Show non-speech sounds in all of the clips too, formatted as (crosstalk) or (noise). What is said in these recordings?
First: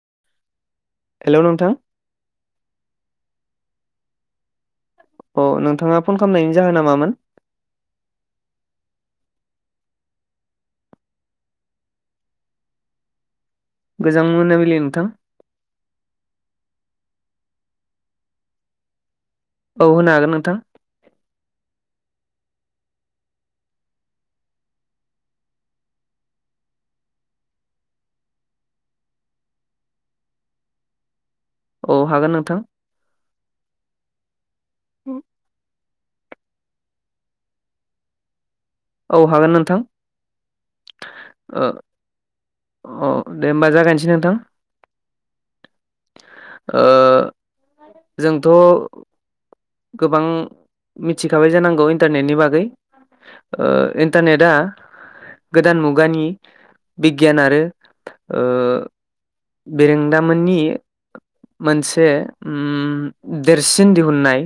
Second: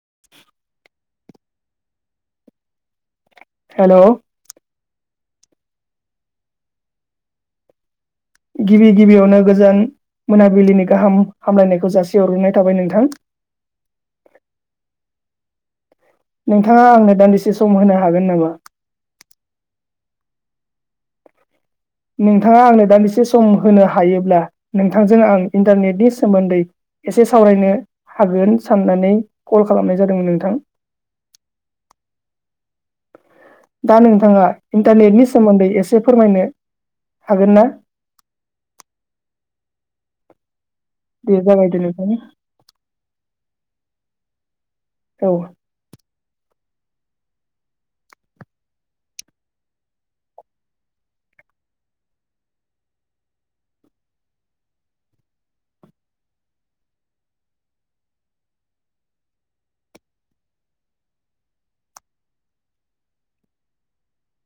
(unintelligible) हेल' नोंथां हेल' अ नोंथाङा फन खामनायनि जाहोना मामोन? गिबि गिबियावनो गोजोन मोनाबिलिनि गाहाम हामलायनायखौ जासिहरग्रोननाय थाबाय नोंथां गोजों मोनाबिलि नोंथां नोंथाङा आंनो दान्दिसे सम होनो हागोन नामा औ होनो हागोन नोंथां नोंथाङा आंनो दान्दिसे सम होनो हायोब्ला नोंथांजों आं इन्टारनेटनि सोमोन्दै एसे सावरायनो हागोन साननानै कल खालामनाय जादोंमोन नोंथां औ हागोन नोंथां दा नोंथाङा इन्टारनेटनि सोमोन्दै एसे से फोरमायनो हागोन ना औ हागोन नोंथां दे ओ जागायदो नोंथां औ दे होमबा जागायनोसै नोंथां औ ओ जोंथ' गोबां मिथिखाबाय जानांगौ इन्टारनेटनि बागै ओ इनटारनेत आ गोदान मुगानि बिगियान आरो ओ बेरेंदामोननि मोनसे उम देरसिन दिहुननाय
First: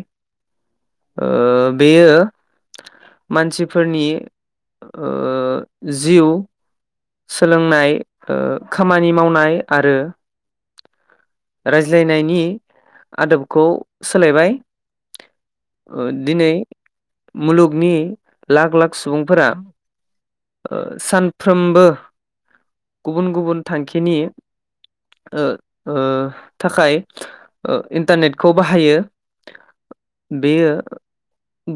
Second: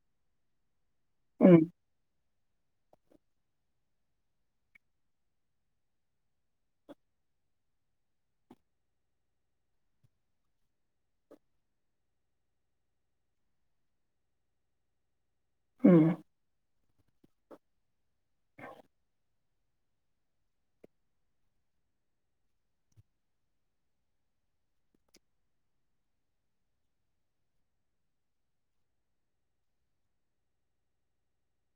ओ उम बेयो मानसिफोरनि ओ जिउ सोलोंनाय ओ खामानि मावनाय आरो रायज्लायनायनि आदबखौ सोलायबाय उम ओ दिनै मुलुगनि लाख लाख सुबुंफोरा ओ सानफ्रोमबो गुबुन गुबुन थांखिनि ओ ओ थाखाय ओ इन्टारनेटखौ बाहायो बेयो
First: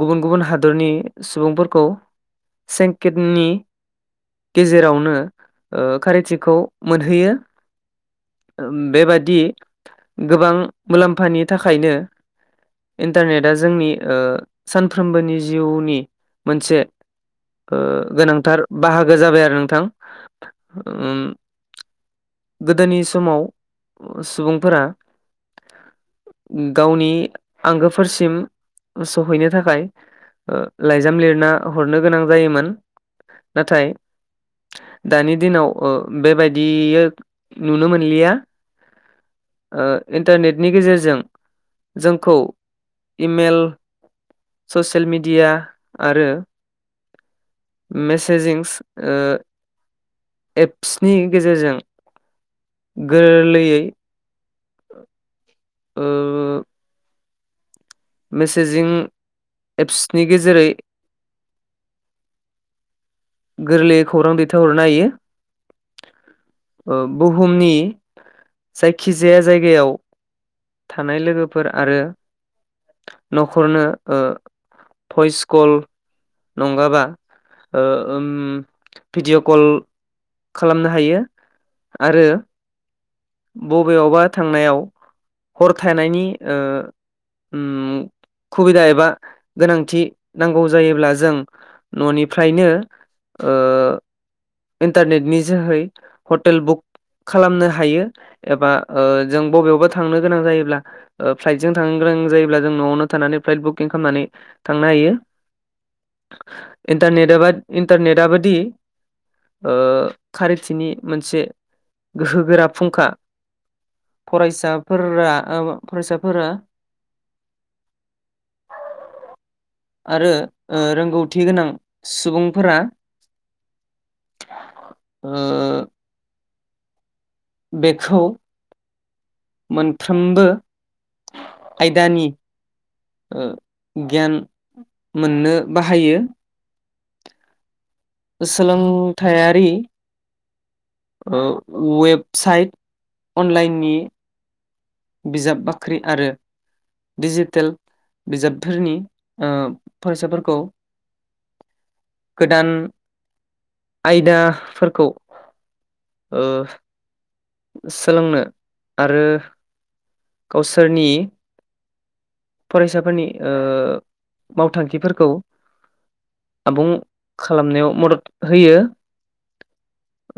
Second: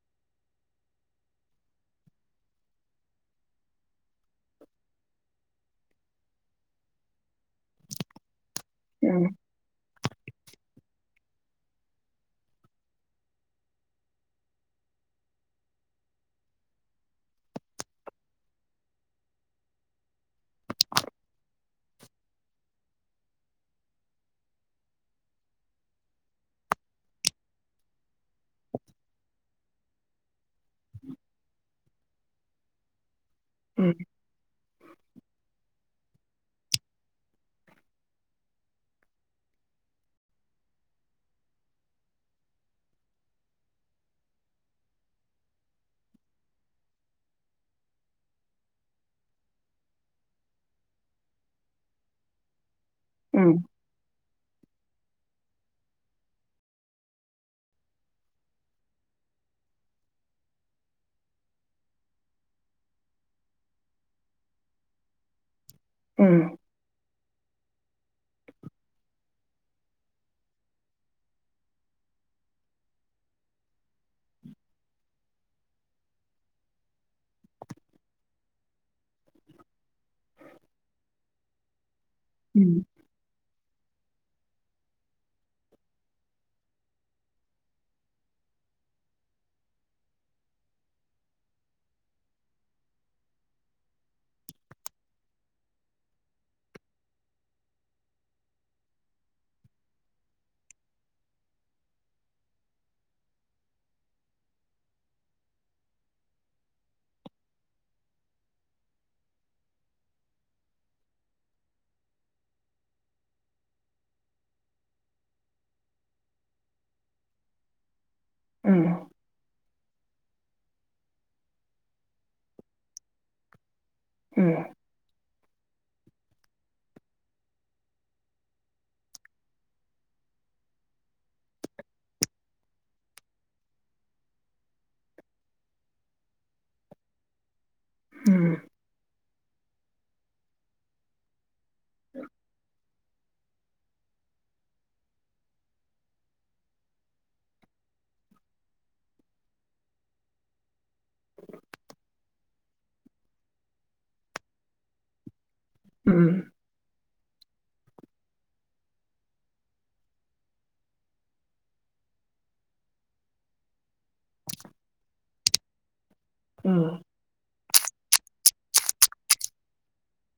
गुबुन गुबुन हादरनि सुबुंफोरखौ सेेंकेटनि गेजेरावनो ओ कारेथिखौ मोनहैयो। ओ उम बेबादि गोबां मुलाम्फानि थाखायनो इन्टारनेटआ जोंनि ओ सानफ्रोमबोनि जिउनि मोनसे ओ गोनांथार बाहागो जाबाय आरो नोंथां ओम । गोदोनि समाव सुबुंफोरा गावनि आंगोफोरसिम सहैनो थाखाय ओ लाइजाम लिरना हरनो गोनां जायोमोन । नाथाय उम दानि दिनाव ओ बेबायदि नुनो मोनलिया। ओ इन्टारनेटनि गेजेरजों। जोंखौ इमेल ससियेल मिडिया आरो मेसेेजिंस ओ एप्सनि गेजेरजों उम गोरलै ओ मेसेजिं एप्सनि गेजेरै (unintelligible) गोरलैयै खौरां दैथायहरनो उम हायो बुहुमनि जायखिजाया जायगायाव थानाय लोगोफोर आरो न'खरनो ओ भइस कल नंङाबा ओ भिडिअ कल खालामनो हायो आरो उम बबेयावबा थांनायाव हरथानायनि सुबिदा एबा गोनांथि नांगौ जायोब्ला जों न'निफ्रायनो इन्टारनेटनि जोहै हटेल बुक खालामनो हायो एबा जों बबेयावबा थांनो गोनां जायोब्ला फ्लाइटजों थांनो गोनां जायोब्ला जों न'आवनो थानानै फ्लाइट बुकिं खालामनानै थांनो हायो इन्टारनेट इन्टारनेट आ बादि खारिथिनि मोनसे गोहोगोरा फुंखा फरायसाफोरा फरायसाफोरा औ आरो रोंगौथि गोनां सुबुंफोरा ए ओ बेखौ मोनफ्रोमबो आयदानि ओ गियान मोननो बाहायो। सोलोंथायारि वेबसाइट अनलाइननि। बिजाब बाख्रि आरो डिजिटेल बिजाबफोरनि फरायसाफोरखौ गोदान आयदाफोरखौ उम सोलोंनो आरो गावसोरनि फरायसाफोरनि मावथांखिफोरखौ उम आबुं खालामनायाव मदद होयो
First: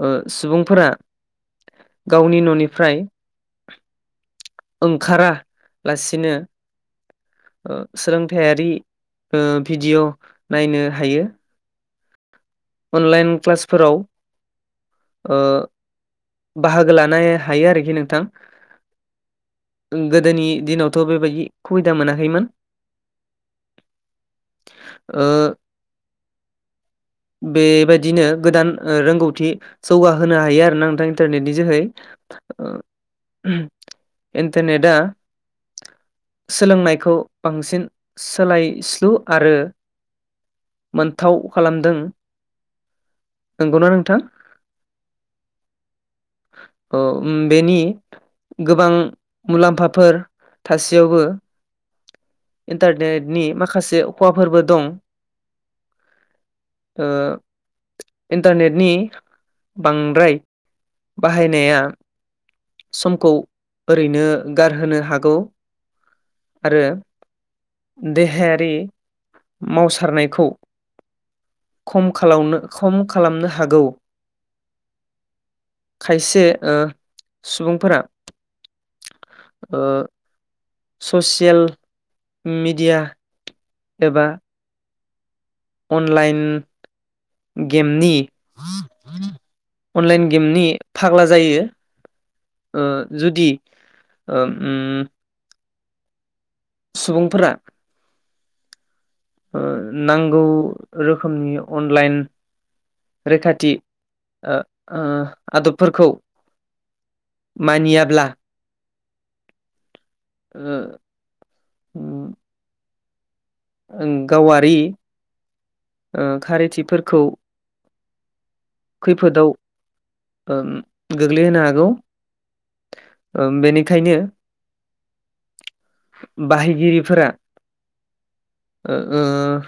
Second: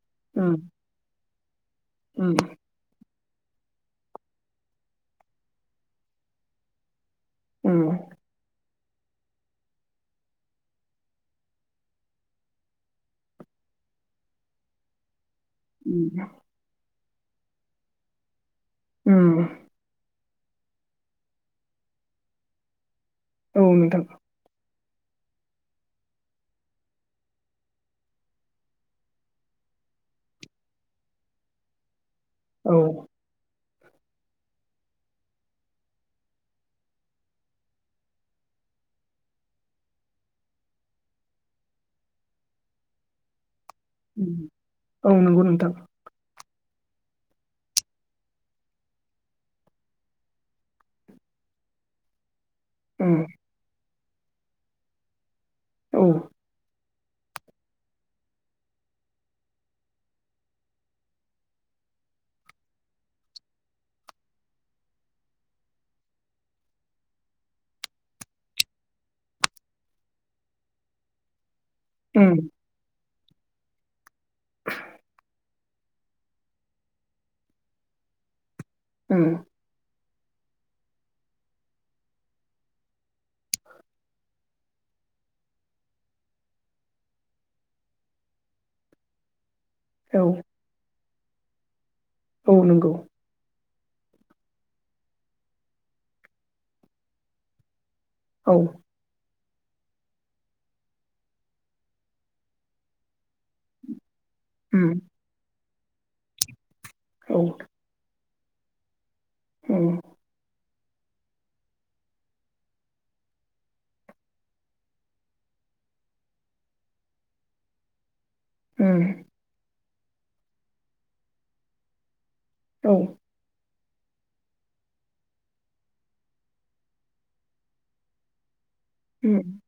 ओ उम सुबुंफोरा उम गावनि न'निफ्राय ओंखारालासिनो ओ उम सोलोंथायारि ओ भिडिय' नायनो हायो। अनलाइन क्लासफोराव ओ उम बाहागो लानो नो हायो आरोखि नोंथां । उम। गोदोनि दिनावथ' बेबायदि सुबिदा मोनाखैमोन औ नोंथां । ओ बेबायदिनो गोदान रोंगौथि जौगाहोनो हायो आरो ना नोंथां इन्टारनेटनि जोहै ओ औ इन्टारनेटा सोलोंनायखौ बांसिन सोलायस्लु आरो मोनथाव खालामदों । औ नंगौ नोंथां । अ उम बेनि गोबां मुलाम्फाफोर थासेयावबो (inaudible) इन्टारनेटनि माखासे खहाफोरबो दं । औ । ओ इन्टारनेटनि बांद्राय बाहायनाया समखौ ओरैनो गारहोनो हागौ आरो देहायारि मावसारनायखौ खम उम खालामनो खम खालामनो हागौ । (unintelligible) खायसे ओ सुबुंफोरा उम ओ ससियेल मिडिया एबा अनलाइन गेमनि औ अनलाइन गेमनि फाग्ला जायो औ ओ नंगौ जुदि ओ ओम सुबुंफोरा औ । ओ नांगौ रोखोमनि अनलाइन रैखाथि ओ उम ओ आदबफोरखौ औ मानियाब्ला उम ओ हो ओं गावारि ओ खारैथिफोरखौ उम खैफोदाव ओ गोग्लैहोनो हागौ औ ओ बेनि खायनो बाहायगिरिफोरा ओ ओ उम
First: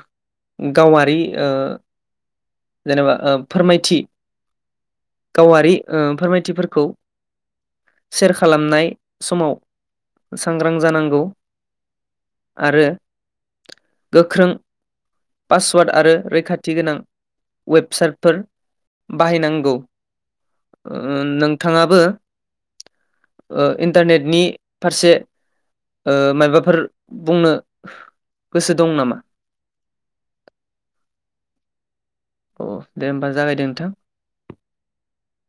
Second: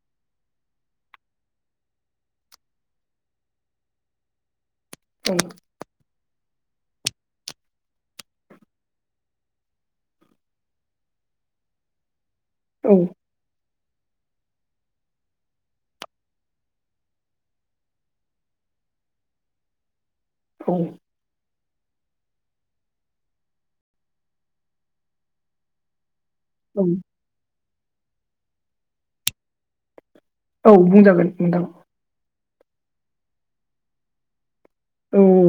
गावारि ओ जेनेबा ओ फोरमायथि औ गावारि ओ फोरमायथि थिफोरखौ सेर खालामनाय समाव सांग्रां जानांगौ । आरो औ गोख्रों पासवार्ड आरो रैखाथि गोनां वेबसाइटफोर बाहायनांगौ औ ओ नोंथाङाबो ओ इन्टारनेटनि फारसे ओ मायबाफोर बुंनो गोसो दं नामा? औ बुंजागोन नोंथां । अ दे होमबा जागायदो नोंथां। औ औ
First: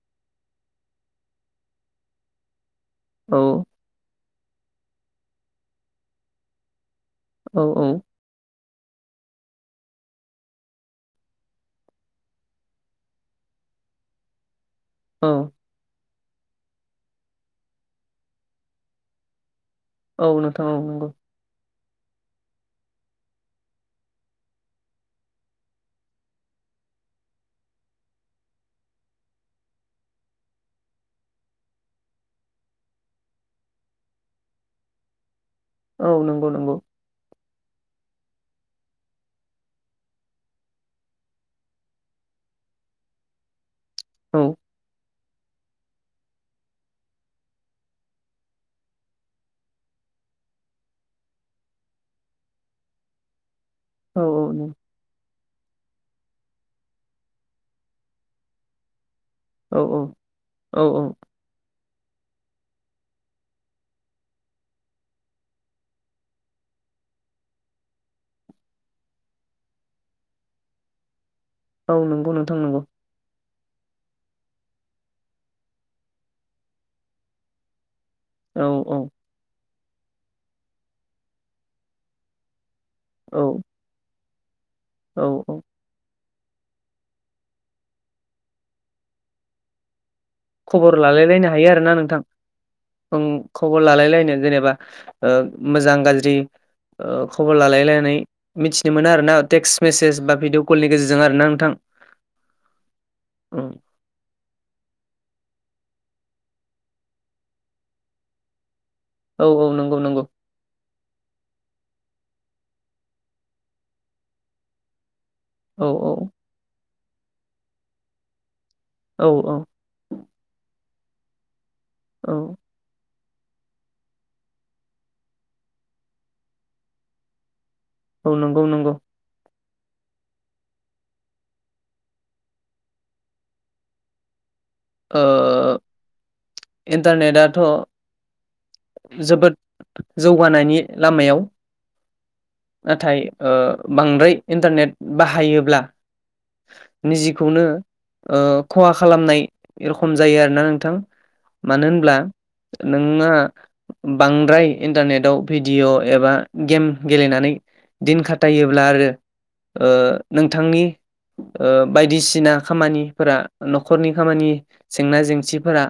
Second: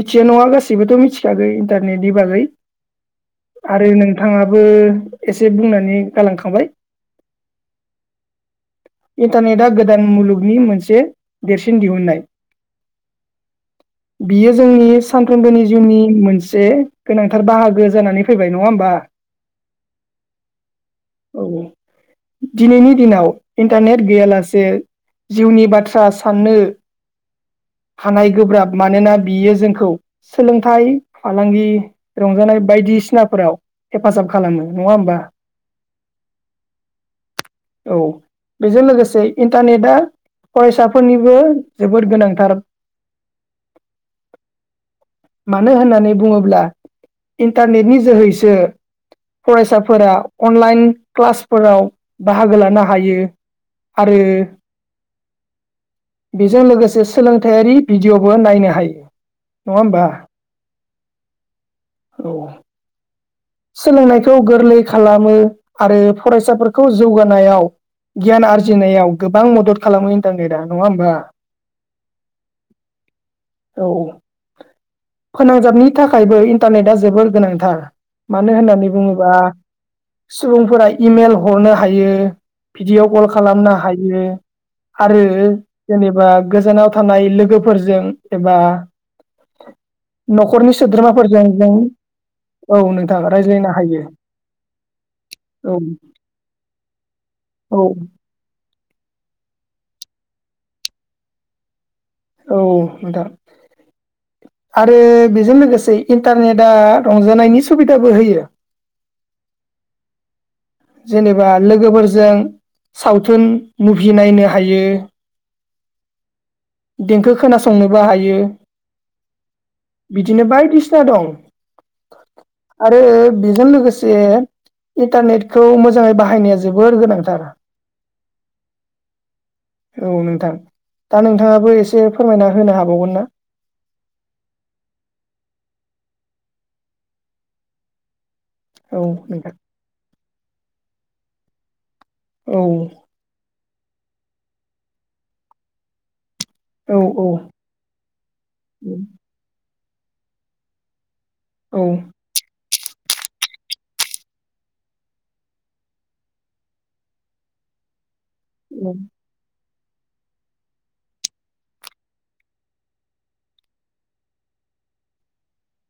मिथिया नङा गासैबोथ' मिथिखागै इन्टारनेटनि बागै औ आरो नोंथाङाबो एसे बुंनानै गालांखांबाय औ औ इन्टारनेटआ गोदान मुलुगनि मोनसे देरसिन दिहुननाय। बियो जोंनि औ सानफ्रोमबोनि जिउनि मोनसे मोनसे गोनांथार बाहागो जानानै फैबाय नङा होमबा औ नोंथां औ नंगौ औ दिनैनि दिनाव इन्टारनेट गैयालासे जिउनि बाथ्रा साननो- हानाय गोब्राब मानोना बियो जोंखौ सोलोंथाइ फालांगि रंजानाय- बायदिसिनाफोराव हेफाजाब खालामो नङा होमबा? औ नंगौ नंगौ औ बेजों लोगोसे इन्टारनेटआ- फरायसाफोरनिबो जोबोद गोनांथार। औ मानो होननानै बुङोब्ला इन्टारनेटनि जोहैसो फरायसाफोरा अनलाइन क्लासफोराव बाहागो लानो हायो। आरो औ औ न बेजों लोगोसे सोलोंथायारि भिडिय'बो नायनो हायो। नङा औ औ होमबा औ औ औ सोलोंनायखौ गोरलै खालामो आरो फरायसाफोरखौ जौगानायाव गियान आरजिनायाव गोबां मदद खालामो इन्टारनेटा नङा होमबा? औ नंगौ ।नोंथां नंगौ। औ । फोनांजाबनि थाखायबो इन्टारनेटआ जोबोर गोनांथार। मानो औ होननानै औ बुङोबा सुबुंफोरा इमेल हरनो हायो। भिडिअ'' कल औ खालामनो हायो। आरो औ औ जेनेबा गोजानाव थानाय लोगोफोरजों एबा न'खरनि खबर सोद्रोमाफोरजों लालायलायनो हायो जों आरोना नोंथां औ नों खबर लालायलायनो जेनेबा औ मोजां गाज्रि खबर औ लालायलायनानै मिथिनो मोन आरोना टेक्स्ट मेसेज बा भिडिअ कलनि गेजेरजों आर ना नोंथां। औ नोंथां औ । आरो बेजों लोगोसे इन्टारनेटआ रंजानायनि सुबिदाबो होयो। औ औ नंगौ नंगौ। जेनेबा लोगोफोरजों सावथुन मुभि नायनो हायो । औ औ। देंखो खोनासंनोबो हायो। औ औ । बिदिनो बायदिसिना दं औ । आरो बेजों लोगोसे इन्टारनेटखौ मोजाङै बाहायनाया जोबोर गोनांथार। औ नंगौ नंगौ। औ नोंथां । दा नोंथाङाबो एसे फोरमायना होनो हाबावगोन ना? (inaudible) ओ औ इन्टारनेटआथ' जोबोद नोंथां जौगानायनि लामायाव औ नाथाय बांद्राय इन्टारनेट बाहायोब्ला औ औ निजेखौनो खहा खालामनाय ए रखम जायो आरोना नोंथां औ ।मानो होनब्ला नोंङो बांद्राय इन्टारनेटाव भिडिअ' एबा गेम गेलेनानै दिन खाथायोबब्ला आरो ओ नोंथांनि ओ बायदिसिना खामानिफोरा न'खरनि खामानि जेंना जेंसिफोरा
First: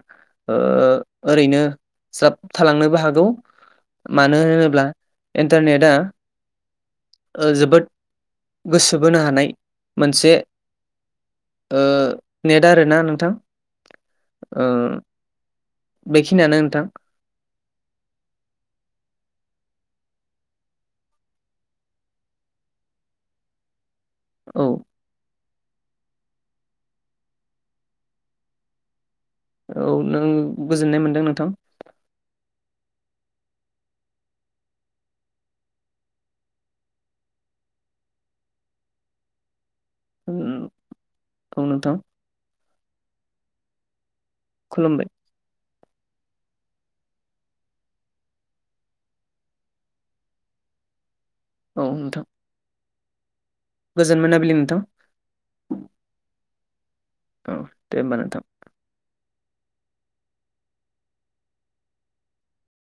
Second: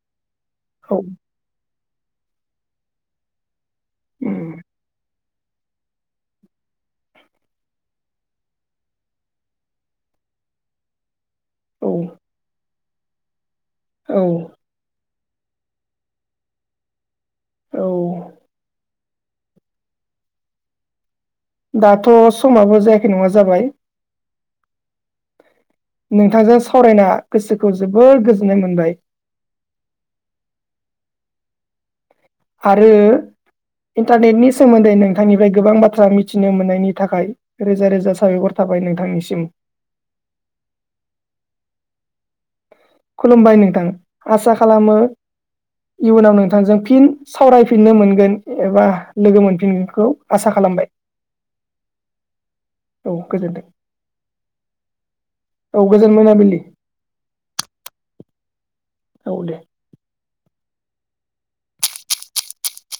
ओ औ ओरैनो जाब थालांनोबो हागौ । मानो होनोब्ला इन्टारनेटआ जोबोद गोसो बोनो हानाय मोनसे ओ नेट आरोना नोंथां? औ ओ बेखिनियानो नोंथां। औ। दाथ' समाबो जायाखै नङा जाबाय। औ। नोंथांजों सावरायना गोसोखौ जोबोर गोजोननाय मोनबाय। औ ।नों गोजोननाय मोनदों नोंथां। आरो इन्टारनेटनि सोमोन्दै नोंथांनिफ्राय गोबां बाथ्रा मिथिनो मोननायनि थाखाय रोजा रोजा साबायखर थाब। जाबाय नोंथांनिसिम । उ बुंनोथां खुलुमबाय नोंथां ।आसा खालामो खुलुमबाय इयुनाव नोंथांजों फिन सावरायफिननो मोनगोन। एबा लोगो मोनफिनगोनखौ आसा खालामो। खालामबाय। औ नोंथां। औ गोजोनदों गोजोन मोनाबिलि नोंथां । औ गोजोन मोनाबिलि। औ ।दे होनबा नोंथां। औ दे।